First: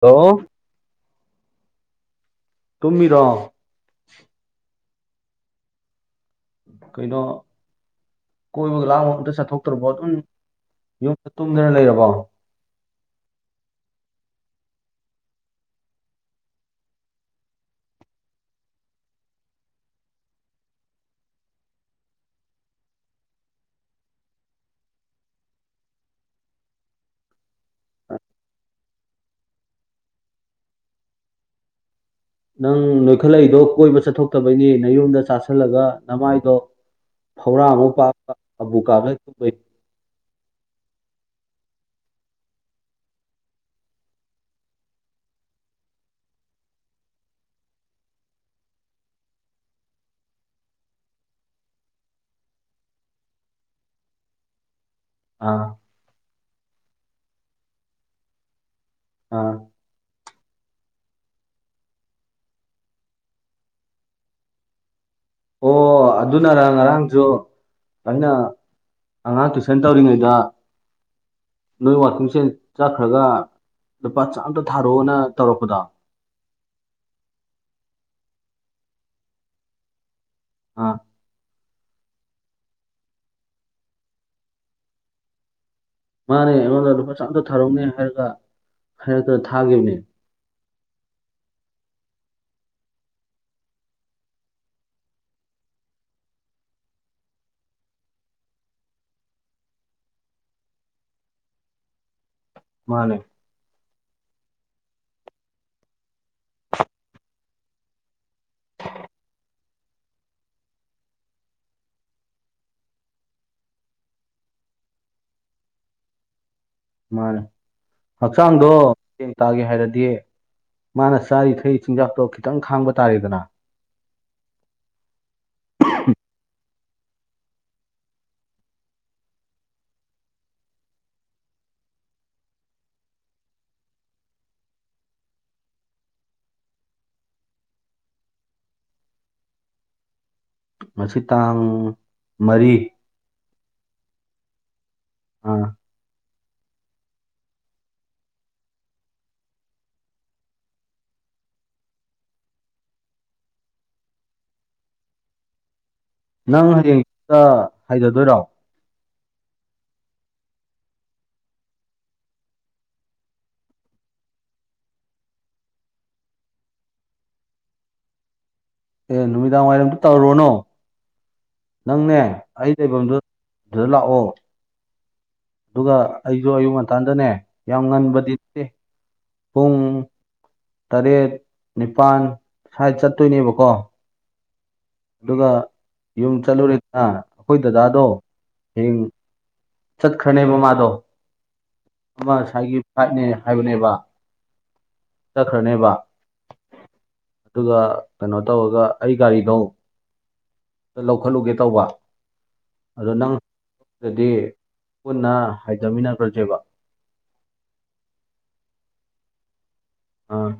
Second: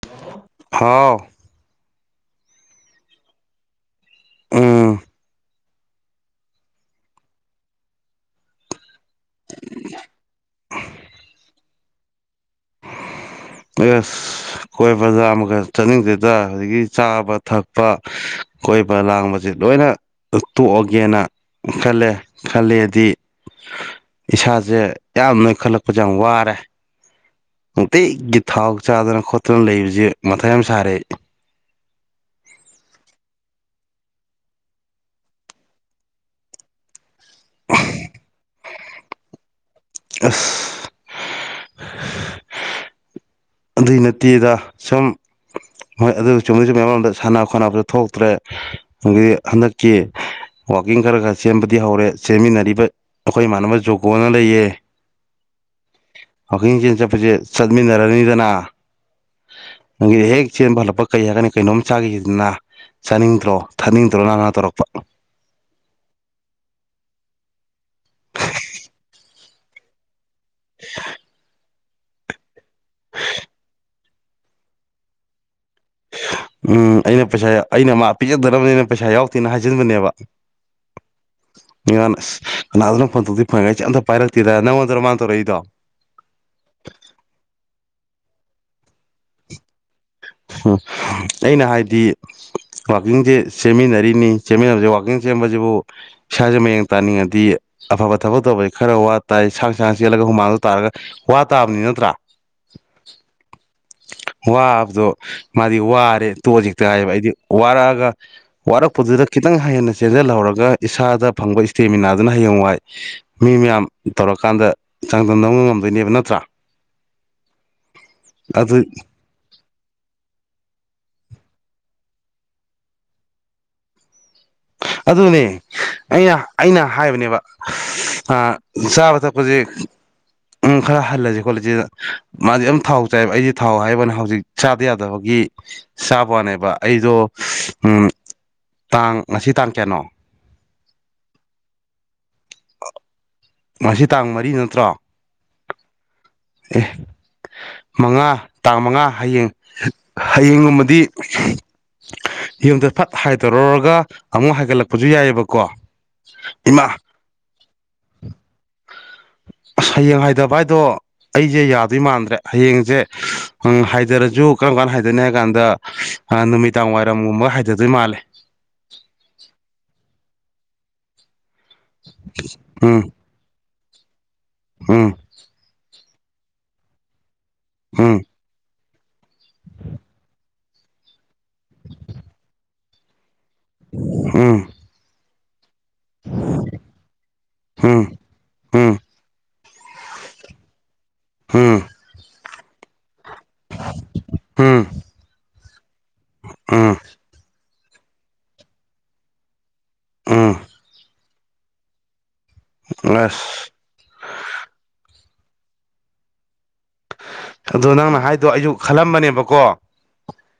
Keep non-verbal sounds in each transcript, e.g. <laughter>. hello ꯍꯥꯎ ꯇꯨꯝꯃꯤꯗꯣ ꯎꯝ ꯀꯩꯅꯣ ꯀꯣꯏꯕꯒ ꯂꯥꯡꯕ ꯑꯝꯇ ꯆꯠꯊꯣꯛꯇ꯭ꯔꯕꯣ ꯑꯗꯨꯝ ꯌꯨꯝꯗ ꯇꯨꯝꯗꯅ ꯂꯩꯔꯕꯣ ꯌꯦꯁ ꯑꯩꯈꯣꯏ ꯕꯖꯥꯔ ꯑꯃꯈꯛ ꯆꯠꯅꯤꯡꯗꯦꯗ ꯍꯧꯖꯤꯗꯒꯤ ꯆꯥꯕ ꯊꯛꯄ ꯀꯣꯏꯕ ꯂꯥꯡꯕꯁꯦ ꯂꯣꯏꯅ ꯇꯣꯛꯑꯒꯦꯅ ꯈꯜꯂꯦ ꯈꯜꯂꯦꯗꯤ ꯏꯁꯥꯁꯦ ꯌꯥꯝ ꯅꯣꯏꯈꯠꯂꯛꯄꯁꯦ ꯌꯥꯝ ꯋꯥꯔꯦ ꯅꯨꯡꯇꯤꯒꯤ ꯊꯥꯎ ꯆꯥꯗꯅ ꯈꯣꯠꯇꯅ ꯂꯩꯕꯕꯁꯤ ꯃꯊꯥ ꯌꯥꯝ ꯁꯥꯔꯦ ꯑꯩ ꯅꯪ ꯅꯣꯏꯈꯠꯂꯛꯏꯗꯣ ꯀꯣꯏꯕ ꯆꯠꯊꯣꯛꯇꯕꯩꯅꯤ ꯅꯌꯨꯝꯗ ꯆꯥꯥꯁꯜꯂꯒ ꯅꯃꯥꯏꯗꯣ ꯐꯧꯔꯥꯃꯨꯛ ꯄꯥꯛꯄ ꯑꯕꯨꯀꯥꯕ <unintelligible> ꯑꯁ ꯑꯗꯨꯏ ꯅꯠꯇꯦꯗ ꯁꯨꯝ ꯍꯣꯏ ꯑꯗꯨ ꯆꯨꯝꯃꯤꯁꯨ ꯃꯌꯥꯝ ꯑꯃꯝꯗ ꯁꯥꯟꯅ ꯈꯣꯠꯅꯕꯁꯨ ꯊꯣꯛꯇ꯭ꯔꯦ ꯑꯗꯒꯤ ꯍꯟꯗꯛꯀꯤ ꯋꯥꯋꯀꯤꯡ ꯈꯔ ꯈꯔ ꯁꯦꯝꯕꯗꯤ ꯍꯧꯔꯦ ꯆ ꯁꯦꯝꯃꯤꯟꯅꯔꯤꯕ ꯑꯩꯈꯣꯏ ꯏꯃꯥꯟꯅꯕ ꯖꯨꯒꯣꯅ ꯂꯩꯌꯦ ꯑꯥ ꯋꯥꯥꯛꯀꯤꯡ ꯆꯦꯟ ꯆꯠꯄꯁꯦ ꯆꯠꯃꯤꯟꯅꯔꯅꯤꯗꯅ ꯑ ꯅꯪꯒꯤ ꯍꯦꯛ ꯆꯦꯟꯕ ꯍꯜꯂꯛꯄ ꯀꯩ ꯍꯥꯏꯔꯀꯅꯤ ꯀꯩꯅꯣꯝ ꯆꯥꯈꯤꯁꯤꯗꯅ ꯆꯥꯅꯤꯡꯗ꯭ꯔꯣ ꯊꯥꯅꯤꯡꯗ꯭ꯔꯣ ꯅꯪꯅꯥ ꯇꯧꯔꯛꯄ ꯑꯣ ꯑꯗꯨꯅꯔꯥꯡ ꯉꯔꯥꯡꯁꯨ ꯑꯩꯅ ꯑꯉꯥꯡ ꯇꯨꯏꯁꯟ ꯇꯧꯔꯤꯉꯩꯗ <inaudible> ꯅꯣꯏ ꯋꯥꯀꯤꯡꯁꯦ ꯆꯠꯈ꯭ꯔꯒ ꯂꯨꯄꯥ ꯆꯥꯝꯇ ꯊꯥꯔꯛꯑꯣꯅ ꯇꯧꯔꯛꯄꯗꯣ ꯎꯝ ꯑꯩꯅ ꯄꯩꯁꯥ ꯑꯩꯅ ꯃꯥ ꯄꯤꯖꯗꯅꯕꯅꯤꯅ ꯄꯩꯁꯥ ꯌꯥꯎꯗꯦꯅ ꯍꯥꯏꯖꯤꯟꯕꯅꯦꯕ ꯑꯥ ꯉ ꯀꯅꯥꯗꯅ ꯐꯪꯗꯗꯤ ꯐꯪꯉꯦ ꯏꯆꯦ ꯑꯝꯇ ꯄꯥꯏꯔꯛꯇꯦꯗ ꯅꯪꯉꯣꯟꯗ꯭ꯔꯥ ꯃꯥꯥꯟ ꯇꯧꯔꯛꯏꯗꯣ ꯃꯥꯅꯦ ꯑꯩꯉꯣꯟꯗ ꯂꯨꯄꯥ ꯆꯥꯝꯇ ꯊꯥꯔꯛꯅꯤ ꯍꯥꯏꯔꯒ ꯍꯥꯏꯔꯛꯇꯅ ꯊꯥꯈꯤꯕꯅꯦ ꯑꯩꯅ ꯍꯥꯏꯗꯤ ꯋꯥꯋꯥꯛꯀꯤꯡꯁꯦ ꯁꯦꯝꯃꯤꯟꯅꯔꯤꯅꯤ ꯁꯦꯝꯃꯤꯟꯅꯕꯁꯦ ꯋꯥꯋꯥꯛꯀꯤꯡ ꯁꯦꯝꯕꯁꯤꯕꯨ ꯏꯁꯥꯁꯦ ꯃꯌꯦꯡ ꯇꯥꯅꯤꯡꯉꯗꯤ ꯑꯐꯕ ꯊꯕꯛ ꯇꯧꯕꯁꯤ ꯈꯔ ꯋꯥ ꯇꯥꯏ ꯁꯥꯡ ꯁꯥꯡ ꯆꯦꯜꯂꯒ ꯍꯨꯃꯥꯡꯗ ꯇꯥꯔꯒ ꯋꯥ ꯇꯥꯕꯅꯤ ꯅꯠꯇ꯭ꯔꯥ ꯃꯥꯅꯦ ꯋꯥꯕꯗꯣ ꯃꯥꯗꯤ ꯋꯥꯔꯦ ꯇꯣꯖꯤꯦꯛꯇ ꯍꯥꯏꯕ ꯑꯩꯗꯤ ꯋꯥꯔꯛꯑꯒ ꯋꯥꯔꯛꯄꯗꯨꯗ ꯈꯤꯇꯪ ꯍꯦꯟꯅ ꯆꯦꯟꯖꯜꯍꯧꯔꯒ ꯏꯁꯥꯗ ꯐꯪꯕ ꯏꯁꯇꯦꯃꯤꯅꯥꯗꯨꯅ ꯍꯌꯦꯡ ꯋꯥꯏ ꯃꯤ ꯃꯌꯥꯝ ꯇꯧꯔꯀꯥꯟꯗ ꯆꯥꯡꯗꯝꯅꯕ ꯉꯝꯗꯣꯏꯅꯦꯕ ꯅꯠꯇ꯭ꯔꯥ ꯃꯥꯅꯦ ꯍꯛꯆꯥꯡꯗꯣ ꯑꯗꯨ ꯇꯥꯒꯦ ꯍꯥꯏꯔꯗꯤ ꯃꯥꯅ ꯆꯥꯔꯤ ꯊꯛ ꯆꯤꯟꯖꯥꯛꯇꯣ ꯈꯤꯇꯪ ꯈꯥꯡꯕ ꯇꯥꯔꯦꯗꯅ ꯑꯗꯨꯅꯦ ꯑꯩꯅ ꯑꯩꯅ ꯍꯥꯏꯕꯅꯦꯕ ꯑ ꯆꯥꯕ ꯊꯛꯄꯁꯦ ꯎꯝ ꯈꯔ ꯍꯜꯂꯁꯤ ꯈꯣꯂꯦꯁꯤꯅ ꯃꯥꯗꯤ ꯑꯝ ꯊꯥꯎ ꯆꯥꯏꯕ ꯑꯩꯗꯤ ꯊꯥꯎ ꯍꯥꯏꯕꯩ ꯋꯥꯅꯤ ꯍꯧꯖꯤꯛ ꯆꯥꯗ ꯌꯥꯗꯕꯒꯤ ꯆꯥꯕꯋꯥꯅꯦꯕ ꯑꯩꯗꯣ ꯎꯝ ꯇꯥꯡ ꯉꯁꯤ ꯇꯥꯡ ꯀꯌꯥꯅꯣ ꯃꯁꯤ ꯇꯥꯡ ꯃꯔꯤ ꯉꯁꯤ ꯇꯥꯡ ꯃꯔꯤ ꯅꯠꯇ꯭ꯔꯣ ꯑꯥ ꯑꯦ ꯃꯉꯥ ꯇꯥꯡ ꯃꯉꯥ ꯍꯌꯦꯡ ꯍꯌꯦꯡꯒꯨꯝꯕꯗꯤ ꯌꯨꯝꯗ ꯐꯠ ꯍꯥꯏ ꯊꯥꯔꯨꯔꯒ ꯑꯃꯨꯛ ꯍꯥꯏꯒꯠꯂꯛꯄꯁꯨ ꯌꯥꯏꯑꯦꯕꯀꯣ ꯅꯪ ꯍꯌꯦꯡ ꯍꯥꯢꯊꯗꯣꯏꯔꯣ ꯑꯁ ꯍꯌꯦꯡ ꯍꯥꯏꯗꯕ ꯍꯥꯏꯗꯣ ꯑꯩꯁꯦ ꯌꯥꯗꯣꯏ ꯃꯥꯟꯗ꯭ꯔꯦ ꯍꯌꯦꯡꯁꯦ ꯎꯝ ꯍꯥꯏꯊꯔꯁꯨ ꯀꯔꯝ ꯀꯥꯟꯗ ꯍꯥꯏꯗꯅꯤ ꯍꯥꯏ ꯀꯥꯟꯗ ꯅꯨꯃꯤꯗꯥꯡ ꯋꯥꯏꯔꯝꯒꯨꯝꯕ ꯍꯥꯏꯗꯗꯣꯏ ꯃꯥꯜꯂꯦ ꯑꯦ ꯅꯨꯃꯤꯗꯥꯡ ꯋꯥꯏꯔꯝꯗꯤ ꯇꯧꯔꯨꯔꯅꯣ ꯅꯪꯅꯦ ꯑꯩ ꯂꯩꯕꯝꯗꯨ ꯑꯗꯨꯗ ꯂꯥꯛꯑꯣ ꯑꯝ ꯑꯗꯨꯒ ꯑꯩꯁꯨ ꯑꯌꯨꯛ ꯉꯟꯇꯥꯟꯗꯅꯦ ꯌꯥꯝ ꯎꯝ ꯉꯟꯕꯗꯤ ꯅꯠꯇꯦ ꯄꯨꯡ ꯇꯔꯦꯠ ꯅꯤꯄꯥꯜ ꯁ꯭ꯋꯥꯥꯏ ꯆꯠꯇꯣꯏꯅꯦꯕꯀꯣ ꯎꯝ ꯑꯗꯨꯒ ꯌꯨꯝ ꯆꯠꯂꯨꯔꯦꯗꯅ ꯑꯩꯈꯣꯏ ꯎꯝ ꯗꯗꯥꯗꯣ ꯎꯝ ꯍꯌꯦꯡ ꯆꯠꯈ꯭ꯔꯅꯦꯕ ꯃꯥꯗꯣ ꯍꯝ ꯑꯃ ꯉꯁꯥꯏꯒꯤ ꯐ꯭ꯂꯥꯏꯠꯅꯦ ꯍꯥꯏꯕꯅꯦꯕ ꯎꯝ ꯆꯠꯈ꯭ꯔꯅꯦꯕ ꯑꯝ ꯑꯗꯨꯒ ꯀꯩꯅꯣ ꯇꯧꯔꯒ ꯑꯩ ꯒꯥꯔꯤꯗꯣ ꯎꯝ ꯂꯧꯈꯠꯂꯨꯒꯦ ꯇꯧꯕ ꯑꯗꯣ ꯅꯪ ꯑꯁ ꯑꯗꯨꯗꯤ ꯄꯨꯟꯅ ꯍꯥꯏꯊꯃꯤꯟꯅꯈ꯭ꯔꯁꯦꯕ ꯑꯗ ꯅꯪꯅ ꯍꯥꯏꯗꯣ ꯑꯩꯁꯨ ꯈꯜꯂꯝꯕꯅꯦꯕꯀꯣ ꯑꯥ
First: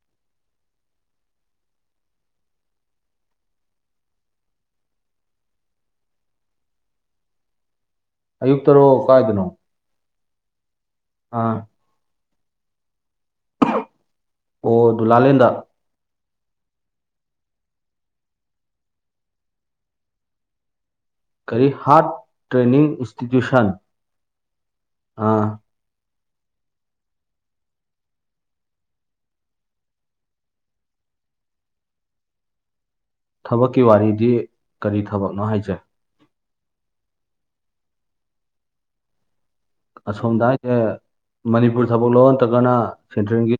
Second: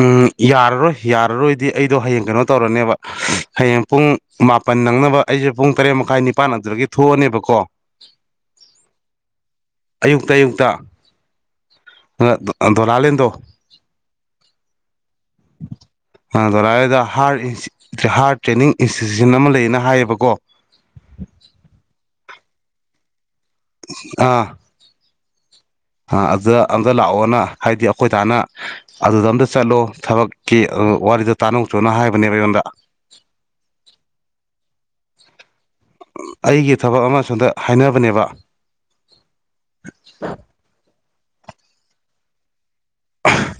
ꯎꯝ ꯌꯥꯔꯔꯣꯏ ꯌꯥꯔꯔꯣꯏꯗꯤ ꯑꯩꯗꯣ ꯍꯌꯦꯡ ꯀꯩꯅꯣ ꯇꯧꯔꯅꯦꯕ ꯍꯌꯦꯡ ꯄꯨꯡ ꯃꯥꯄꯟ ꯅꯪꯅꯕ ꯑꯩꯁꯦ ꯄꯨꯡ ꯇꯔꯦꯠ ꯃꯈꯥꯏ ꯅꯤꯄꯥꯟꯛꯇꯗꯒꯤ ꯊꯣꯛꯑꯅꯦꯕꯀꯣ ꯑꯌꯨꯛꯇꯔꯣ ꯀꯥꯏꯗꯅꯣ ꯑꯌꯨꯛꯇ ꯑꯌꯨꯛꯇ ꯑꯥ ꯂꯥ ꯗꯣꯂꯥꯔꯦꯜꯗꯣ ꯑꯣ ꯗꯣꯂꯥꯂꯦꯟꯗ ꯗꯣꯂꯥꯏꯗ ꯍꯥꯔꯠ ꯍꯥꯔꯠ ꯇ꯭ꯔꯦꯅꯤꯡ ꯏꯟꯁꯇꯤꯇ꯭ꯌꯨꯁꯟ ꯑꯃ ꯂꯩꯌꯦꯅ ꯍꯥꯏꯌꯦꯕꯀꯣ ꯀꯔꯤ ꯍꯥꯔꯠ ꯇ꯭ꯔꯦꯅꯤꯡ ꯏꯟꯁꯇꯤꯇ꯭ꯌꯨꯁꯟ ꯑꯥ ꯑꯥ ꯑ ꯑꯗꯨꯗ ꯑꯗ ꯂꯥꯛꯑꯣꯅ ꯍꯥꯏꯗꯤ ꯑꯩꯈꯣꯏ ꯗꯥꯅ ꯑꯗꯨꯗ ꯑꯝꯇ ꯆꯠꯂꯣ ꯊꯕꯛꯀꯤ ꯑꯗꯨ ꯋꯥꯔꯤꯗꯣ ꯇꯥꯅ ꯆꯨꯅ ꯍꯥꯏꯕꯅꯦꯕ ꯑꯩꯉꯣꯟꯗ ꯊꯕꯛꯀꯤ ꯋꯥꯔꯤꯗꯤ ꯀꯔꯤ ꯊꯕꯛꯅꯣ ꯍꯥꯏꯁꯦ ꯑꯩꯒꯤ ꯊꯕꯛ ꯑꯃ ꯁꯣꯝꯗ ꯍꯥꯏꯅꯕꯅꯦꯕ ꯑꯁꯣꯝꯗ ꯍꯥꯏꯁꯦ ꯃꯅꯤꯄꯨꯔ ꯊꯕꯛ ꯂꯣ ꯅꯠꯇ꯭ꯔꯒꯅ ꯁꯦꯟꯇ꯭ꯔꯦꯜꯒꯤ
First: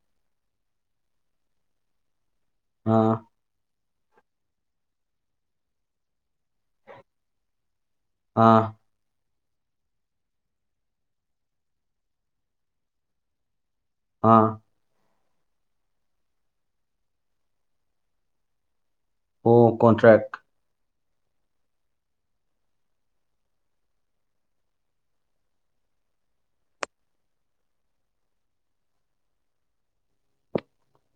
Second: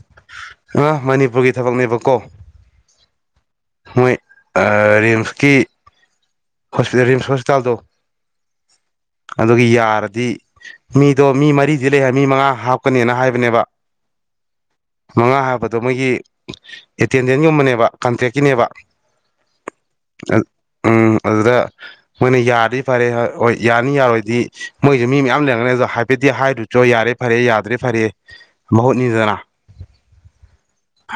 ꯑ ꯃꯅꯤꯄꯨꯔꯒꯤ ꯊꯕꯛꯅꯦꯕ ꯀꯣ ꯑꯥ ꯃꯣꯏ ꯔꯤꯝꯁꯀꯤ ꯍꯣꯁꯄꯤꯇꯥꯜ ꯔꯤꯝꯁ ꯍꯁꯄꯤꯇꯥꯜꯗꯣ ꯑꯥ ꯑꯗꯨꯒꯤ ꯌꯥꯔꯗꯤ ꯃꯤꯗꯣ ꯃꯤ ꯃꯔꯤꯗꯤ ꯂꯩ ꯍꯥꯏ ꯃꯤ ꯃꯉꯥ ꯍꯥꯞꯀꯅꯦꯅ ꯍꯥꯏꯕꯅꯦꯕ ꯑꯥ ꯃꯉꯥ ꯍꯥꯏꯕꯗꯣ ꯃꯣꯏꯒꯤ ꯑꯦꯇꯦꯟꯗꯦꯟꯒꯨꯝꯕꯅꯦꯕ ꯀꯟꯇ꯭ꯔꯦꯛꯀꯤꯅꯦꯕ ꯑꯣ ꯀꯣꯟꯇ꯭ꯔꯦꯛ ꯎꯝ ꯑꯗꯨꯗ ꯃꯣꯏꯅ ꯌꯥꯗꯤ ꯐꯔꯦ ꯍꯣꯏ ꯌꯥꯅꯤ ꯌꯥꯔꯣꯏꯗꯤ ꯃꯣꯏꯁꯦ ꯃꯤ ꯃꯌꯥꯝ ꯂꯩꯔꯝꯒꯅꯤ ꯑꯗꯣ ꯍꯥꯏꯐꯦꯠꯇꯗꯤ ꯍꯥꯏ ꯆꯣ ꯌꯥꯔꯦ ꯐꯔꯦ ꯌꯥꯗ꯭ꯔꯦ ꯐꯔꯦ ꯃꯍꯨꯠꯅꯤꯗꯅ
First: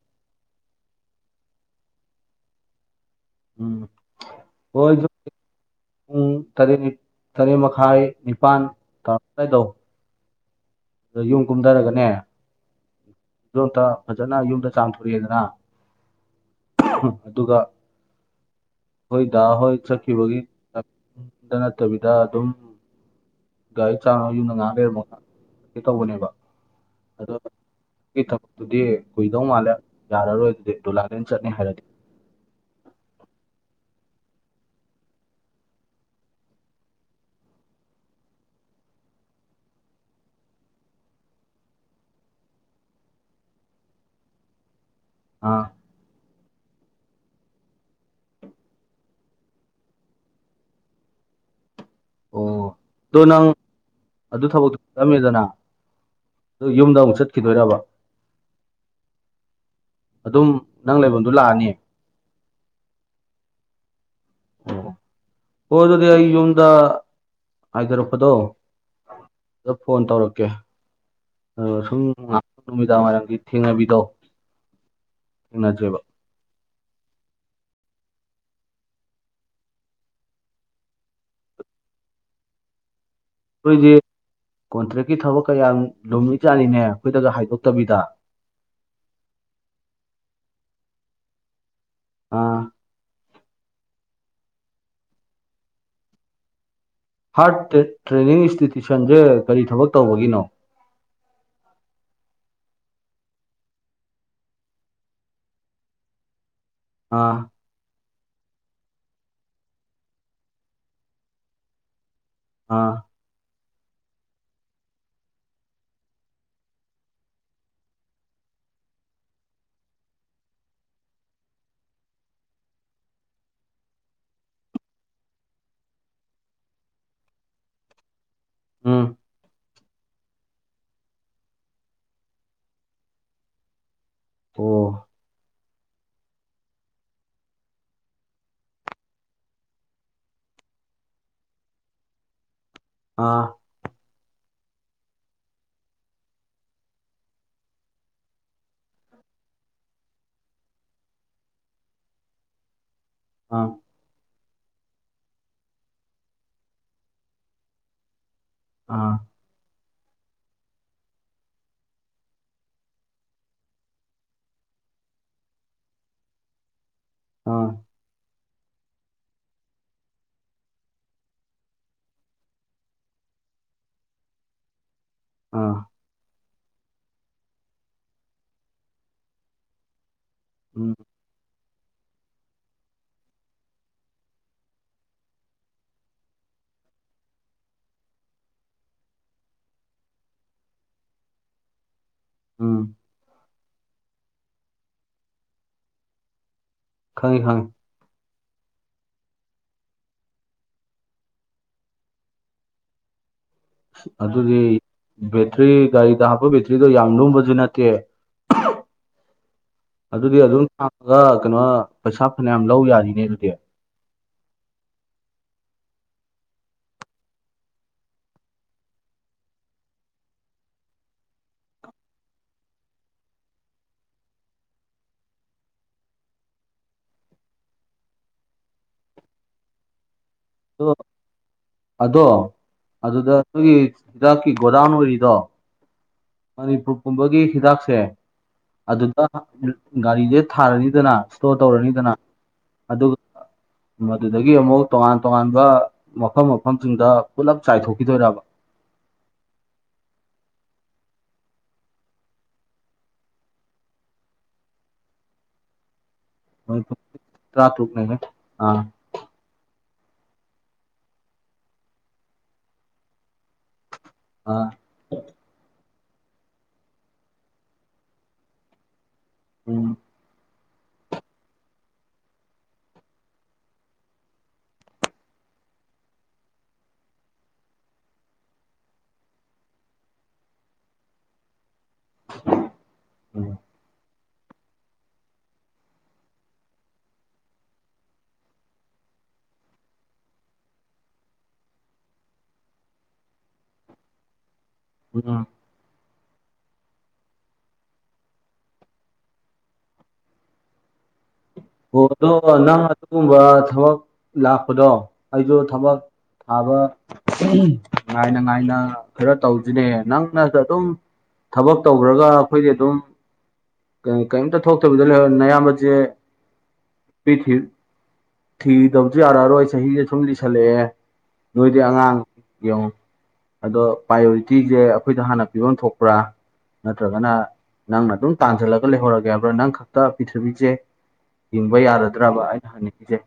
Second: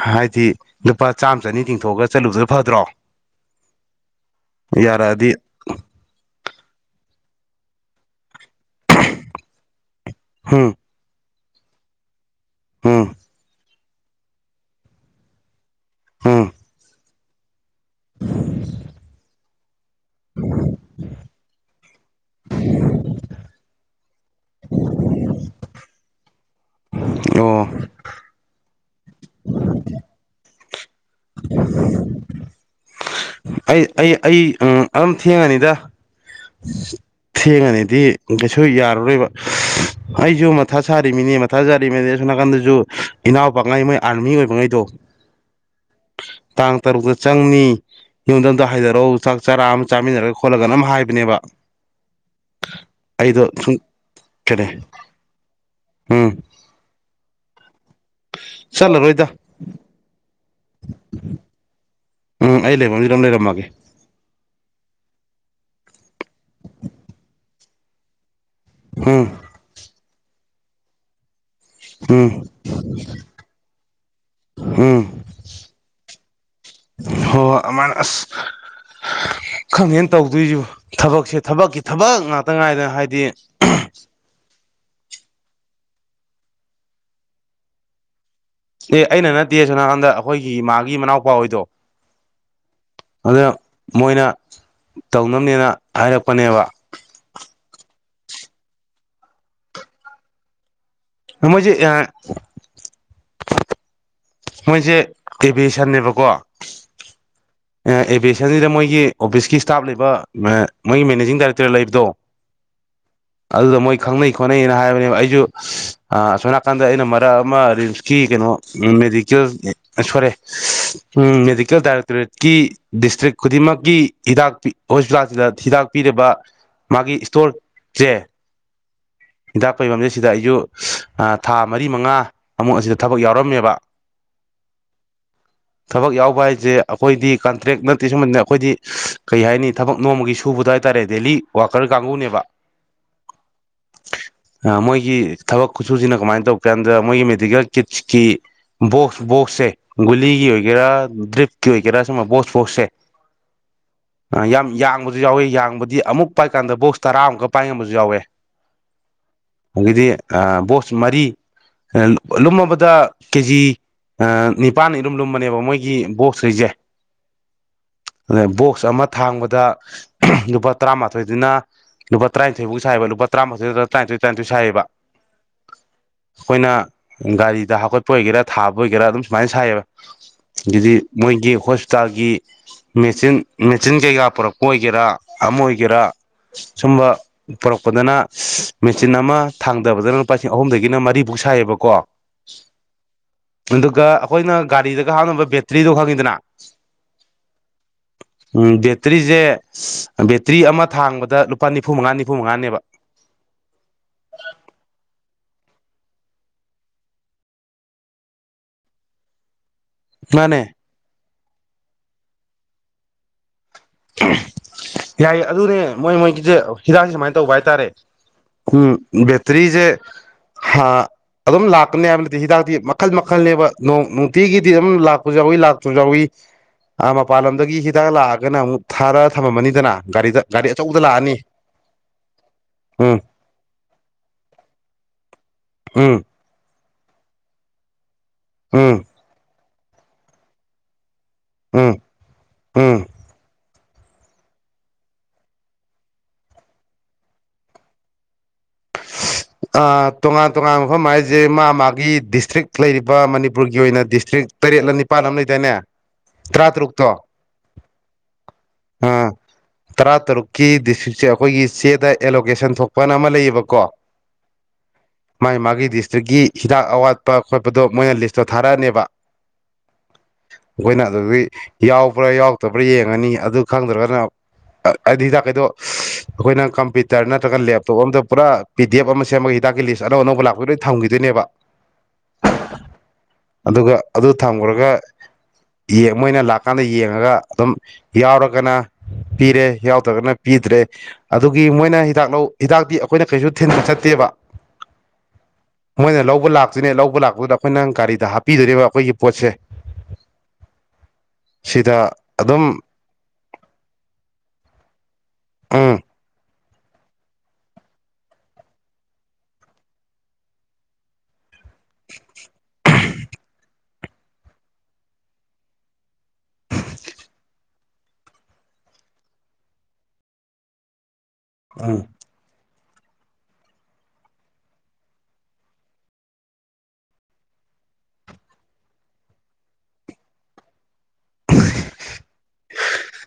ꯍꯥꯏꯗꯤ ꯂꯨꯄꯥ ꯆꯥꯝꯃ ꯆꯅꯤ ꯇꯤꯡꯊꯣꯛꯑꯒ ꯆꯠꯂꯨꯕꯗꯨꯅ ꯐꯗ꯭ꯔꯣ ꯎꯝ ꯍꯣꯏ ꯑꯩꯁꯨ ꯌꯥꯔꯛꯑꯗꯤ ꯄꯨꯡ ꯇꯔꯦꯠ ꯇꯔꯦꯠ ꯃꯈꯥꯏ ꯅꯤꯄꯥꯜ ꯇꯔꯝꯗꯥꯏꯗꯣ ꯍꯝ ꯑꯗ ꯌꯨꯝ ꯀꯨꯝꯊꯔꯒꯅꯦ ꯎꯝ ꯗꯣꯛꯇ ꯐꯖꯅ ꯌꯨꯝꯗ ꯆꯥꯝꯊꯣꯔꯛꯑꯦꯗꯅ ꯎꯝ ꯑꯗꯨꯒ ꯑꯩꯈꯣꯏ ꯗꯥ ꯍꯣꯏ ꯆꯠꯈꯤꯕꯒꯤ ꯗ ꯅꯠꯇꯕꯤꯗ ꯑꯗꯨꯝ ꯒꯥꯔꯤ ꯆꯥꯝꯃ ꯌꯨꯝꯗ ꯉꯥꯍꯥꯛ ꯂꯩꯔꯝꯃꯒ ꯒꯦ ꯇꯧꯕꯅꯦꯕ ꯑꯣ ꯒꯤ ꯊꯕꯛꯇꯨꯗꯤ ꯀꯨꯏꯗꯧ ꯃꯥꯜꯂꯦ ꯌꯥꯔꯔꯣꯏ ꯑꯗꯨꯗꯤ ꯗꯨꯏꯂꯥꯂꯦꯟ ꯆꯠꯅꯤ ꯍꯥꯏꯔꯗꯤ ꯑꯩ ꯑꯩ ꯑꯩ ꯑꯝ ꯑꯗꯨꯝ ꯊꯦꯡꯉꯅꯤꯗ ꯊꯦꯡꯉꯅꯤꯗꯤ ꯀꯩꯁꯨ ꯌꯥꯔꯔꯣꯏꯕ ꯑꯩꯁꯨ ꯃꯊꯥ ꯁꯥꯔꯤꯃꯤꯅꯦ ꯃꯊꯥ ꯁꯥꯔꯤꯃꯦꯗꯤ ꯑꯁꯣꯝ ꯅꯥꯀꯟꯗꯁꯨ ꯏꯅꯥꯎꯄꯥꯉꯩ ꯃꯣꯏ ꯑꯥꯔꯃꯤ ꯑꯣꯏꯕꯉꯩꯗꯣ ꯑꯥ ꯇꯥꯡ ꯇꯔꯨꯛꯇ ꯆꯪꯅꯤ ꯌꯨꯝꯗ ꯑꯝꯇ ꯍꯥꯏꯊꯔꯛꯎ ꯆꯥꯛ ꯆꯔꯥ ꯑꯃ ꯆꯥꯃꯤꯟꯅꯔꯒ ꯈꯣꯠꯂꯒꯅ ꯑꯃ ꯍꯥꯏꯕꯅꯦꯕ ꯑꯣ ꯑꯗꯣ ꯑꯩꯗꯣ ꯅꯪ ꯁꯨꯝ ꯑꯗꯨ ꯀꯩꯅꯣ ꯊꯕꯛꯇꯨ ꯆꯠꯂꯝꯃꯦꯗꯅ ꯎꯝ ꯑꯗꯨ ꯌꯨꯝꯗ ꯑꯃꯨꯛ ꯆꯠꯈꯤꯗꯣꯏꯔꯕ ꯆꯠꯂꯔꯣꯏꯗ ꯑꯗꯨꯝ ꯅꯪ ꯂꯩꯕꯝꯗꯨ ꯂꯥꯛꯑꯅꯤ ꯎꯝ ꯑꯩ ꯂꯩꯐꯝꯗꯨꯗ ꯑꯗꯨꯝ ꯂꯩꯔꯝꯃꯒꯦ ꯑꯣ ꯍꯣꯏ ꯑꯗꯨꯗꯤ ꯑꯩ ꯌꯨꯝꯗ ꯍꯥꯏꯊꯔꯛꯄꯗꯣ ꯎꯝ ꯑꯗ ꯐꯣꯟ ꯇꯧꯔꯛꯀꯦ ꯑ ꯁꯨꯝ ꯎꯝ ꯉꯥꯏꯍꯥꯛ ꯅꯨꯃꯤꯗꯥꯡ ꯋꯥꯏꯔꯝꯒꯤ ꯊꯦꯡꯅꯕꯤꯗꯣ ꯊꯦꯡꯅꯖꯦꯕ ꯍꯣ ꯑꯃꯥꯏꯅ ꯑꯁ ꯈꯪꯗꯦꯗ ꯇꯧꯗꯣꯏꯁꯤꯕꯨ ꯊꯕꯛꯁꯦ ꯊꯕꯛꯀꯤ ꯊꯕꯛ ꯉꯥꯛꯇ ꯉꯥꯏꯗꯅ ꯍꯥꯏꯗꯤ ꯑꯩꯈꯣꯏꯗꯤ ꯀꯣꯟꯇ꯭ꯔꯦꯛꯀꯤ ꯊꯕꯛ ꯀꯌꯥꯝ ꯂꯨꯝꯃꯤ ꯆꯥꯅꯤꯅꯦ ꯑꯩꯈꯣꯏꯗꯒ ꯍꯥꯏꯗꯣꯛꯇꯕꯤꯗ ꯑꯦ ꯑꯩꯅ ꯅꯠꯇꯦ ꯑꯁꯣꯝꯅꯥꯀꯟꯗ ꯑꯩꯈꯣꯏꯒꯤ ꯏꯃꯥꯒꯤ ꯃꯅꯥꯎꯄꯥ ꯍꯣꯏꯗꯣ ꯑꯥ ꯑꯗ ꯃꯣꯏꯅ ꯇꯧꯅꯕꯅꯦꯅ ꯍꯥꯏꯔꯛꯄꯅꯦꯕ ꯍꯥꯔꯠ ꯇꯦꯠ ꯇ꯭ꯔꯦꯅꯤꯡ ꯏꯟꯁꯇꯤꯇ꯭ꯌꯨꯁꯟꯁꯦ ꯀꯔꯤ ꯊꯕꯛ ꯇꯧꯕꯒꯤꯅꯣ ꯃꯣꯏꯖꯤ ꯃꯣꯏꯁꯦ ꯑꯦꯚꯤꯌꯦꯁꯟꯅꯦꯕꯀꯣ ꯑꯥ ꯑꯦ ꯑꯦꯚꯌꯦꯁꯟꯁꯤꯗ ꯃꯣꯏꯒꯤ ꯑꯣꯐꯤꯁꯀꯤ ꯏꯁꯇꯥꯐ ꯂꯩꯕ ꯑ ꯃꯣꯏꯒꯤ ꯃꯦꯅꯦꯖꯤꯡ ꯗꯥꯏꯔꯦꯛꯇꯔ ꯂꯩꯕꯗꯣ ꯑꯥ ꯑꯗꯨꯗ ꯃꯣꯏ ꯈꯪꯅꯩ ꯈꯣꯠꯅꯩꯅ ꯍꯥꯏꯕꯅꯦꯕ ꯑꯩꯁꯨ ꯑꯁꯣꯝ ꯅꯥꯀꯥꯟꯗ ꯑꯩꯅ ꯃꯔꯛ ꯑꯃ ꯔꯤꯝꯁꯀꯤ ꯀꯩꯅꯣ ꯃꯦꯗꯤꯀꯦꯜ ꯁꯣꯏꯔꯦ ꯎꯝ ꯃꯦꯗꯤꯀꯦꯜ ꯗꯥꯥꯏꯔꯦꯛꯇꯣꯔꯦꯠ ꯀꯤ ꯗꯤꯁꯇ꯭ꯔꯤꯛ ꯈꯨꯗꯤꯡꯃꯛꯀꯤ ꯍꯤꯗꯥꯛ ꯍꯣꯁꯄꯤꯇꯥꯜꯁꯤꯡꯗ ꯍꯤꯗꯥꯛ ꯄꯤꯔꯤꯕ ꯃꯥꯒꯤ ꯏꯁꯇꯣꯔꯁꯦ ꯎꯝ ꯍꯤꯗꯥꯛ ꯄꯩꯕꯝꯁꯦ ꯑꯁꯤꯗ ꯑꯩꯁꯨ ꯊꯥ ꯃꯔꯤ ꯃꯉꯥ ꯑꯃꯨꯛ ꯑꯁꯤꯗ ꯊꯕꯛ ꯌꯥꯎꯔꯝꯃꯦꯕ ꯑꯣ ꯊꯕꯛ ꯌꯥꯎꯕ ꯍꯥꯏꯁꯦ ꯑꯩꯈꯣꯏꯗꯤ ꯀꯟꯇ꯭ꯔꯦꯛ ꯅꯠꯇꯦ ꯁꯨꯝꯕꯅꯦ ꯑꯩꯈꯣꯏꯗꯤ ꯀꯩ ꯍꯥꯏꯅꯤ ꯊꯕꯛ ꯅꯣꯝꯃꯒꯤ ꯁꯨꯕꯗꯣ ꯍꯥꯏꯇꯥꯔꯦ ꯗꯦꯂꯤ ꯋꯥꯀꯔ ꯀꯥꯡꯒꯨꯅꯦꯕ ꯑꯥ ꯃꯣꯏꯒꯤ ꯊꯕꯛ ꯈꯨꯠꯁꯨꯁꯤꯅ ꯀꯃꯥꯏꯅ ꯇꯧꯒꯦ ꯍꯥꯏꯀꯥꯟꯗ ꯃꯣꯏꯒꯤ ꯃꯦꯗꯤꯀꯦꯜ ꯀꯤꯠꯁꯀꯤ ꯕꯣꯛꯁ ꯕꯣꯛꯁꯁꯦ ꯒꯨꯂꯤꯒꯤ ꯑꯣꯏꯒꯦꯔꯥ ꯗ꯭ꯔꯤꯞꯀꯤ ꯑꯣꯏꯒꯦꯔꯥ ꯁꯨꯝꯕ ꯕꯣꯛꯁ ꯕꯣꯛꯁꯦ ꯑꯝ ꯑ ꯌꯥꯝ ꯌꯥꯡꯕꯁꯨ ꯌꯥꯎꯋꯦ ꯌꯥꯡꯕꯗꯤ ꯑꯃꯨꯛ ꯄꯥꯏꯀꯥꯟꯗ ꯕꯣꯛꯁ ꯇꯔꯥꯃꯨꯛꯀ ꯄꯥꯏꯉꯝꯕꯁꯨ ꯌꯥꯎꯋꯦ ꯑꯥ ꯑꯗꯒꯤꯗꯤ ꯕꯣꯁ ꯃꯔꯤ ꯂꯨꯝꯃꯕꯗ ꯀꯦꯖꯤ ꯑ ꯅꯤꯄꯥꯜꯅ ꯑꯗꯨꯝ ꯂꯨꯝꯕꯅꯦꯕ ꯃꯣꯏꯒꯤ ꯕꯣꯛꯁ ꯁꯣꯏꯖꯦꯛ ꯑꯥ ꯑꯗꯩ ꯕꯣꯛꯁ ꯑꯃ ꯊꯥꯡꯕꯗ ꯂꯨꯄꯥ ꯇꯔꯥꯃꯥꯊꯣꯏꯗꯨꯅ ꯂꯨ ꯇ꯭ꯔꯥꯏꯊꯣꯏꯐꯥꯎ ꯁꯥꯏꯕꯨ ꯇꯔꯥꯃꯥꯊꯣꯏꯗꯨꯗ ꯇ꯭ꯔꯥꯏꯊꯣꯏ ꯇ꯭ꯔꯥꯏꯊꯣꯏ ꯁꯥꯏꯕ ꯑꯥ ꯑꯩꯈꯣꯏꯅ ꯒꯥꯔꯤꯗ ꯍꯥꯞꯀꯠꯄ ꯑꯣꯏꯒꯦꯔꯥ ꯊꯥꯕ ꯑꯣꯏꯒꯦꯔꯥ ꯑꯗꯨꯝ ꯁꯨꯃꯥꯏꯅ ꯁꯥꯏꯌꯦꯕ ꯎꯝ ꯑꯗꯩꯗꯤ ꯃꯣꯏꯒꯤ ꯍꯣꯁꯄꯤꯇꯥꯜꯒꯤ ꯃꯦꯆꯤꯟ ꯃꯦꯆꯤꯟ ꯀꯩꯀꯥ ꯄꯨꯔꯛꯄ ꯑꯣꯏꯒꯦꯔꯥ ꯑꯃ ꯑꯣꯏꯒꯦꯔꯥ ꯁꯨꯝꯕ ꯄꯨꯔꯛꯄꯗꯅ ꯃꯦꯆꯤꯟ ꯑꯃ ꯊꯥꯡꯗꯕꯗꯅ ꯂꯨꯄꯥꯁꯤꯡ ꯑꯍꯨꯝꯗꯒꯤꯅ ꯃꯔꯤꯐꯨꯛ ꯁꯥꯏꯌꯦꯕꯀꯣ ꯎꯝ ꯑꯗꯨꯒ ꯑꯩꯈꯣꯏꯅ ꯒꯥꯔꯤꯗꯒ ꯍꯞꯅꯕ ꯕꯦꯇ꯭ꯔꯤꯗꯣ ꯈꯪꯉꯤꯗꯅ ꯈꯪꯉꯤ ꯈꯪꯉꯤ ꯎꯝ ꯕꯦꯇ꯭ꯔꯤꯁꯦ ꯕꯦꯇ꯭ꯔꯤ ꯑꯃ ꯊꯥꯡꯕꯗ ꯂꯨꯄꯥ ꯅꯤꯐꯨ ꯃꯉꯥ ꯅꯤꯐꯨ ꯃꯉꯥꯅꯦꯕ ꯑꯗꯨꯗꯤ ꯕꯦꯇ꯭ꯔꯤ ꯒꯥꯔꯤꯗ ꯍꯥꯞꯄ ꯕꯦꯇ꯭ꯔꯤꯗꯣ ꯌꯥꯝ ꯂꯨꯝꯕꯁꯨ ꯅꯠꯇꯦ ꯑꯗꯨꯗꯤ ꯃꯥꯅꯦ ꯑꯗꯨꯝ ꯊꯥꯡꯉꯒ ꯀꯩꯅꯣ ꯄꯩꯁꯥ ꯐꯅꯌꯥꯝ ꯂꯧ ꯌꯥꯔꯤꯅꯦ ꯑꯗꯨꯗꯤ ꯌꯥꯏ ꯑꯗꯨꯅꯦ ꯃꯣꯏ ꯃꯣꯏꯒꯤꯁꯦ ꯍꯤꯗꯥꯛꯁꯦ ꯁꯨꯃꯥꯏꯅ ꯇꯧꯕ ꯍꯥꯏꯇꯥꯔꯦ ꯎꯝ ꯕꯦꯇꯔꯤꯁꯦ ꯍꯥ ꯑꯗꯨꯝ ꯂꯥꯛꯀꯅꯤ ꯍꯥꯏꯕꯅꯠꯇꯦ ꯍꯤꯗꯥꯛꯇꯤ ꯃꯈꯜ ꯃꯈꯜꯅꯦꯕ ꯅꯣꯡ ꯅꯨꯡꯇꯤꯒꯤꯗꯤ ꯑꯗꯨꯝ ꯂꯥꯛꯄꯁꯨ ꯌꯥꯎꯏ ꯂꯥꯛꯄꯁꯨ ꯌꯥꯎꯏ ꯑꯥ ꯃꯄꯥꯟꯂꯣꯝꯗꯒꯤ ꯍꯤꯗꯥꯛ ꯂꯥꯛꯑꯒꯅ ꯑꯃꯨꯛ ꯊꯥꯔ ꯊꯝꯃꯝꯃꯅꯤꯗꯅ ꯒꯥꯔꯤꯗ ꯒꯥꯔꯤ ꯑꯆꯧꯕꯗ ꯂꯥꯛꯑꯅꯤ ꯑ ꯑꯗꯣ ꯎꯝ ꯑꯗꯨꯗ ꯑꯩꯈꯣꯏꯒꯤ ꯍꯤꯗꯥꯛꯀꯤ ꯒꯣꯗꯥꯎꯟ ꯑꯣꯏꯔꯤꯗꯣ ꯎꯝ ꯃꯅꯤꯄꯨꯔ ꯄꯨꯝꯕꯒꯤ ꯍꯤꯗꯥꯛꯁꯦ ꯎꯝ ꯑꯗꯨꯗ ꯒꯥꯔꯤꯗꯦ ꯊꯥꯔꯅꯤꯗꯅ ꯏꯁꯇꯣꯔ ꯎꯝ ꯇꯧꯔꯅꯤꯗꯅ ꯎꯝ ꯑꯗꯨꯒ ꯃꯗꯨꯗꯒꯤ ꯑꯃꯨꯛ ꯇꯣꯉꯥꯟ ꯇꯣꯉꯥꯟꯕ ꯃꯐꯝ ꯃꯐꯝꯁꯤꯡꯗ ꯄꯨꯂꯞ ꯆꯥꯏꯊꯣꯛꯈꯤꯗꯣꯏꯔꯕ <inaudible> ꯇꯣꯉꯥꯟ ꯇꯣꯉꯥꯟꯕ ꯃꯐꯝ ꯍꯥꯏꯔꯤꯁꯦ ꯃꯥ ꯃꯥꯒꯤ ꯗꯤꯁꯇ꯭ꯔꯤꯛ ꯂꯩꯔꯤꯕ ꯃꯅꯤꯄꯨꯔꯒꯤ ꯑꯣꯏꯅ ꯗꯤꯁꯇ꯭ꯔꯤꯛ ꯇꯔꯦꯠꯂ ꯅꯤꯄꯥꯜ ꯑꯃ ꯂꯩꯗꯥꯅꯦ ꯇꯔꯥꯇꯔꯨꯛꯇꯣ ꯇꯔꯥꯇꯔꯨꯛꯅꯦ ꯑꯥ ꯇꯔꯥ ꯇꯔꯨꯛꯀꯤ ꯗꯤꯁꯇ꯭ꯔꯤꯛꯁꯦ ꯑꯩꯈꯣꯏꯒꯤ ꯆꯦꯗ ꯑꯦꯂꯣꯀꯦꯁꯟ ꯊꯣꯛꯄꯅ ꯑꯃ ꯂꯩꯌꯦꯕ ꯀꯣ ꯑ ꯃꯥꯒꯤ ꯃꯥꯒꯤ ꯗꯤꯁꯇ꯭ꯔꯤꯛꯀꯤ ꯍꯤꯗꯥꯛ ꯑꯋꯥꯠꯄ ꯈꯣꯠꯄꯗꯣ ꯃꯣꯏꯅ ꯂꯤꯁꯇꯣ ꯊꯥꯔꯛꯑꯅꯦꯕ ꯎꯝ ꯑꯩꯈꯣꯏꯅ ꯑꯗꯨꯗꯒꯤ ꯌꯥꯎꯕ꯭ꯔꯥ ꯌꯥꯎꯗꯕ꯭ꯔꯥ ꯌꯦꯡꯉꯅꯤ ꯑꯗꯨ ꯈꯪꯗ꯭ꯔꯒꯅ ꯍꯥꯏꯗꯤ ꯍꯤꯗꯥꯛꯀꯩꯗꯣ ꯑꯩꯈꯣꯏꯅ ꯀꯝꯄ꯭ꯌꯨꯇꯔ ꯅꯠꯇ꯭ꯔꯒ ꯂꯦꯞꯇꯣꯞ ꯑꯝꯇ ꯄꯨꯔꯥ ꯄꯤ ꯗꯤ ꯑꯦꯐ ꯑꯃ ꯁꯦꯝꯃꯒ ꯍꯤꯗꯥꯛꯀꯤ ꯂꯤꯁ ꯑꯅꯧ ꯑꯅꯧꯕ ꯂꯥꯛꯄꯒꯩ ꯂꫭꯏ ꯊꯝꯈꯤꯗꯣꯏꯅꯦꯕ ꯎꯝ ꯑꯗꯨꯒ ꯑꯗꯨ ꯊꯝꯈꯨꯔꯒ ꯌꯦꯡ ꯃꯣꯏꯅ ꯂꯥꯛꯀꯥꯟꯗ ꯌꯦꯡꯉꯒ ꯑꯗꯨꯝ ꯌꯥꯎꯔꯒꯅ ꯄꯤꯔꯦ ꯌꯥꯎꯗ꯭ꯔꯒꯅ ꯄꯤꯗ꯭ꯔꯦ ꯑꯗꯨꯒꯤ ꯃꯣꯏꯅ ꯍꯤꯗꯥꯛ ꯂꯧ ꯍꯤꯗꯥꯛꯇꯤ ꯑꯩꯈꯣꯏꯅ ꯀꯩꯁꯨ ꯊꯤꯟꯕ ꯆꯠꯇꯦꯕ ꯎꯝ ꯃꯣꯏꯅ ꯂꯧꯕ ꯂꯥꯛꯇꯣꯏꯅꯦ ꯂꯧꯕ ꯂꯥꯛꯄꯗꯨꯗ ꯑꯩꯈꯣꯏ ꯅꯪ ꯒꯥꯔꯤꯗ ꯍꯥꯞꯄꯤꯗꯣꯏꯅꯦꯕ ꯑꯩꯈꯣꯏꯒꯤ ꯄꯣꯠꯁꯦ ꯑꫭ ꯁꯤꯗ ꯑꯗꯣ ꯑꯗꯨꯝ ꯅꯪ ꯑꯗꯨꯒꯨꯝꯕ ꯊꯕꯛ ꯂꯥꯛꯄꯗꯣ ꯑꯩꯗ ꯎꯝ ꯊꯕꯛ ꯊꯥꯕ ꯉꯥꯏꯅ ꯉꯥꯏꯅ ꯈꯔ ꯇꯧꯁꯤꯅꯦ ꯅꯪꯅꯁꯨ ꯑꯗꯨꯝ ꯊꯕꯛ ꯇꯧꯈ꯭ꯔꯒ ꯑꯩꯈꯣꯏꯗꯤ ꯑꯗꯨꯝ ꯀꯔꯤꯝꯇ ꯊꯣꯛꯇꯕꯤꯗ ꯂꯩ ꯅꯌꯥꯝꯕꯁꯦ ꯊꯤ ꯊꯤꯗꯕꯁꯨ ꯌꯥꯔꯛꯑꯔꯣꯏ ꯆꯍꯤꯁꯦ ꯁꯨꯝ ꯂꯤꯁꯜꯂꯛꯑꯦ ꯅꫭꯏꯗꯤ ꯎꯝ ꯑꯉꯥꯡ ꯌꯩꯡꯉꯨ ꯑꯗꯣ ꯄ꯭ꯔꯥꯏꯌꯣꯔꯤꯇꯤꯁꯦ ꯑꯩꯈꯣꯏꯗ ꯍꯥꯟꯅ ꯄꯤꯐꯝ ꯊꯣꯛꯄ꯭ꯔꯥ ꯅꯠꯇ꯭ꯔꯒꯅ ꯅꯪꯅ ꯑꯗꯨꯝ ꯇꯥꯟꯁꯤꯜꯂꯒ ꯂꯩꯍꯧꯔꯒꯦ ꯍꯥꯏꯕ꯭ꯔꯥ ꯅꯪ ꯈꯛꯇ ꯄꯤꯔꯤꯊꯕꯤꯁꯦ ꯍꯤꯡꯕ ꯌꯥꯔꯗ꯭ꯔꯕ ꯑꯩꯅ ꯍꯪꯅꯤꯡꯉꯤꯁꯦ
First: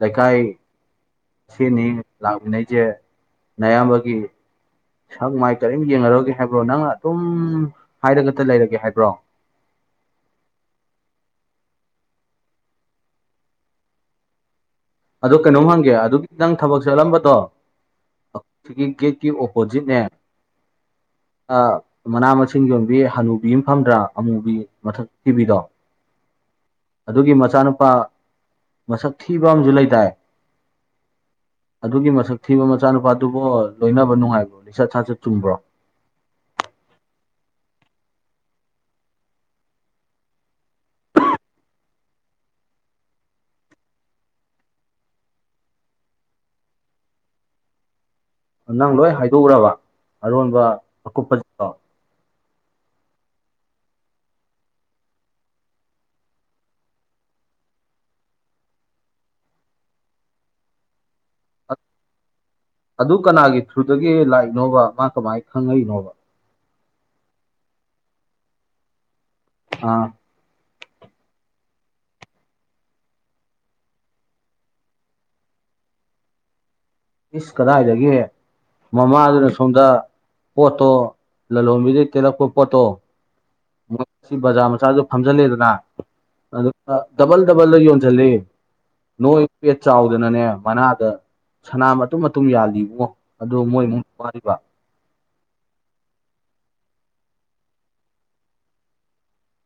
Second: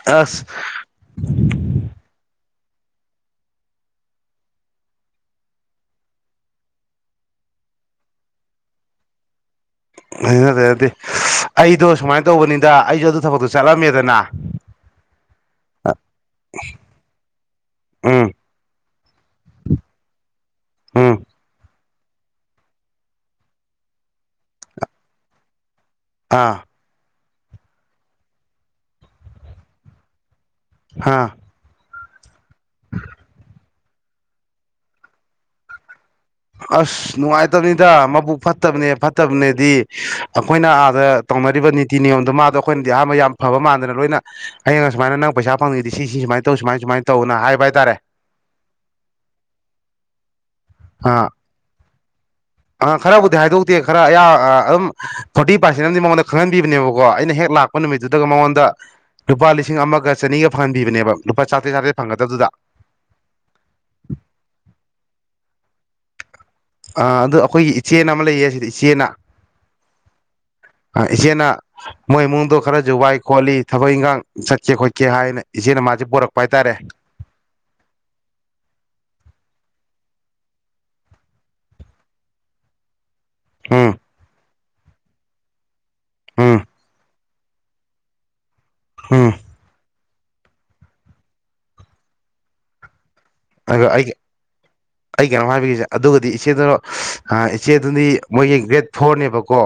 ꯂꯩꯀꯥꯏ ꯑꯁ ꯁꯤꯅꯤ ꯂꯥꯛꯃꯤꯟꯅꯩꯁꯦ ꯑꯌꯥꯝꯕꯒꯤ ꯁꯪ ꯃꯥꯏ ꯀꯔꯤꯝ ꯌꯦꯡꯅꯔꯒꯦ ꯍꯥꯏꯕ꯭ꯔꯣ ꯅꯪꯅ ꯑꯗꯨꯝ ꯍꯥꯏꯔꯒꯇ ꯂꯩꯔꯒꯦ ꯍꯥꯏꯕ꯭ꯔꯣ ꯑꯩꯅꯅꯗꯤ ꯑꯩꯗꯣ ꯁꯨꯃꯥꯏꯅ ꯇꯧꯕꯅꯤꯗ ꯑꯩꯁꯨ ꯑꯗꯨ ꯊꯕꯛꯇꯣ ꯆꯠꯂꯝꯃꯦꯗꯅ ꯑꯗꯣ ꯀꯩꯅꯣꯝ ꯍꯪꯒꯦ ꯑꯗꯨꯒꯤ ꯈꯤꯇꯪ ꯊꯕꯛ ꯆꯠꯂꯝꯕꯗꯣ ꯎꯝ ꯑꯒꯤ ꯦꯠꯀꯤ ꯑꯣꯄꯣꯖꯤꯠꯅꯦ ꯎꯝ ꯃꯅꯥ ꯃꯁꯤꯡ ꯌꯣꯟꯕꯤ ꯍꯅꯨꯕꯤ ꯑꯃ ꯐꯝꯗ꯭ꯔꯥ ꯑꯃꯨꯕꯤ ꯃꯊꯛ ꯊꯤꯕꯤꯗꯣ ꯑꯥ ꯑꯗꯨꯒꯤ ꯃꯆꯥꯅꯨꯄꯥ ꯃꯁꯛ ꯊꯤꯕ ꯑꯃꯁꯨ ꯂꯩ ꯇꯥꯏ ꯍꯥꯥ ꯑꯗꯨꯒꯤ ꯃꯁꯛ ꯊꯤꯕ ꯃꯆꯥ ꯅꯨꯨꯄꯥꯗꯨꯕꯨꯣ ꯂꯣꯏꯅꯕ ꯅꯨꯡꯉꯥꯏꯕ꯭ꯔꯣ ꯂꯤꯆꯠ ꯁꯥ ꯁꯠ ꯆꯨꯝꯕ꯭ꯔꯣ ꯑꯁ ꯅꯨꯡꯉꯥꯏꯇꯕꯅꯤꯗ ꯃꯕꯨꯛ ꯐꯠꯇꯕꯅꯦ ꯐꯠꯇꯕꯅꯦꯗꯤ ꯑꯩꯈꯣꯏꯅ ꯑꯥꯗ ꯇꯧꯅꯔꯤꯕ ꯅꯤꯇꯤ ꯅꯤꯌꯣꯝꯗꯣ ꯃꯥꯗꯣ ꯑꯩꯈꯣꯏꯅꯗꯤ ꯑꯍꯥꯟꯕ ꯌꯥꯝ ꯐꯕ ꯃꯥꯟꯗꯅ ꯂꯣꯏꯅ ꯑꯩꯅ ꯑꯁꯨꯥꯏ ꯅꯪ ꯄꯩꯁꯥ ꯐꯪꯉꯗꯗꯤ ꯁꯤ ꯁꯃꯥꯏꯅ ꯇꯧ ꯁꯨꯃꯥꯏ ꯁꯨꯃꯥꯏꯅ ꯇꯧꯅ ꯍꯥꯏꯕ ꯍꯥꯏꯇꯥꯔꯦ ꯅꯪ ꯂꯣꯏ ꯍꯥꯏꯗꯣꯛꯎꯈ꯭ꯔꯕ ꯑꯔꯣꯟꯕ ꯑꯥ ꯑꯀꯨꯞꯄꯗꯣ ꯑ ꯈꯔꯕꯨꯗꯤ ꯍꯥꯏꯗꯣꯛꯇꯦ ꯈꯔ ꯑꯌꯥ ꯑꯗꯨꯝ ꯐꯣꯔꯇꯤ ꯄꯥꯔꯁꯦꯟ ꯑꯃꯗꯤ ꯃꯉꯣꯟꯗ ꯈꯪꯍꯟꯕꯤꯕꯅꯦꯕꯀꯣ ꯑꯩꯅ ꯍꯦꯛ ꯂꯥꯛꯄ ꯅꯨꯃꯤꯠꯇꯨꯗꯒ ꯃꯉꯣꯟꯗ ꯂꯨꯄꯥ ꯂꯤꯁꯤꯡ ꯑꯃꯒ ꯆꯅꯤꯒ ꯐꯪꯍꯟꯕꯤꯕꯅꯦꯕ ꯂꯨꯄꯥ ꯆꯥꯇ꯭ꯔꯦꯠ ꯆꯥꯇ꯭ꯔꯦꯠ ꯐꯪꯒꯗꯕꯗꯨꯗ ꯑꯗꯨ ꯀꯅꯥꯒꯤ ꯊ꯭ꯔꯨꯗꯒꯤ ꯂꯥꯛꯏꯅꯣꯕ ꯃꯥ ꯀꯃꯥꯏꯅ ꯈꯪꯉꯛꯏꯅꯣꯕ ꯑ ꯑꯗꯨ ꯑꯩꯈꯣꯏꯒꯤ ꯏꯆꯦ ꯑꯃ ꯂꯩꯌꯦ ꯁꯤꯗ ꯏꯆꯦꯅ ꯑꯥ ꯍꯆꯦꯟꯅ ꯃꯣꯏ ꯏꯃꯨꯡꯗꯣ ꯈꯔꯁꯨꯖꯨ ꯋꯥꯏ ꯈꯣꯠꯂꯤ ꯊꯕꯛ ꯏꯟꯈꯥꯡ ꯆꯠꯀꯦ ꯈꯣꯠꯀꯦ ꯍꯥꯏꯅ ꯏꯆꯦꯅ ꯃꯥꯁꯦ ꯄꯣꯔꯛꯄ ꯍꯥꯏꯇꯥꯔꯦ ꯏꯁ ꯀꯗꯥꯏꯒꯦ ꯃꯃꯥꯗꯨꯅ ꯁꯣꯝꯗ ꯄꯣꯠꯇꯣ ꯂꯂꯣꯟꯕꯤꯗꯩ ꯇꯦꯜꯂꯛꯄ ꯄꯣꯠꯇꯣ ꯎꯝ ꯃ ꯖꯥ ꯆꯥꯗ ꯐꯝꯖꯜꯂꯦꯗꯅ ꯎꯝ ꯑꯗꯨꯒ ꯗꯕꯜ ꯗꯕꯜꯗ ꯌꯣꯟꯁꯤꯜꯂꯤ ꯎꯝ ꯅꯣꯏ ꯄꯦꯠ ꯆꯥꯎꯗꯅꯅꯦ ꯃꯅꯥꯗ ꯁꯅꯥ ꯃꯇꯨꯝ ꯃꯇꯨꯝ ꯌꯥꯜꯂꯤꯕꯨꯡꯉꯣ ꯑꯗꯣ ꯃꯣꯏ ꯑꯗꯨꯒ ꯑꯃ ꯑꯩ ꯋꯥꯔꯤꯕ ꯑꯩ ꯀꯩꯅꯣ ꯍꯥꯏꯕꯒꯤꯁꯦ ꯑꯗꯨꯒꯗꯤ ꯏꯆꯦꯗꯨꯅꯣ ꯏꯆꯦꯗꯨꯗꯤ ꯃꯣꯏꯒꯤ ꯒ꯭ꯔꯦꯠ ꯐꯣꯔꯅꯦꯕꯀꯣ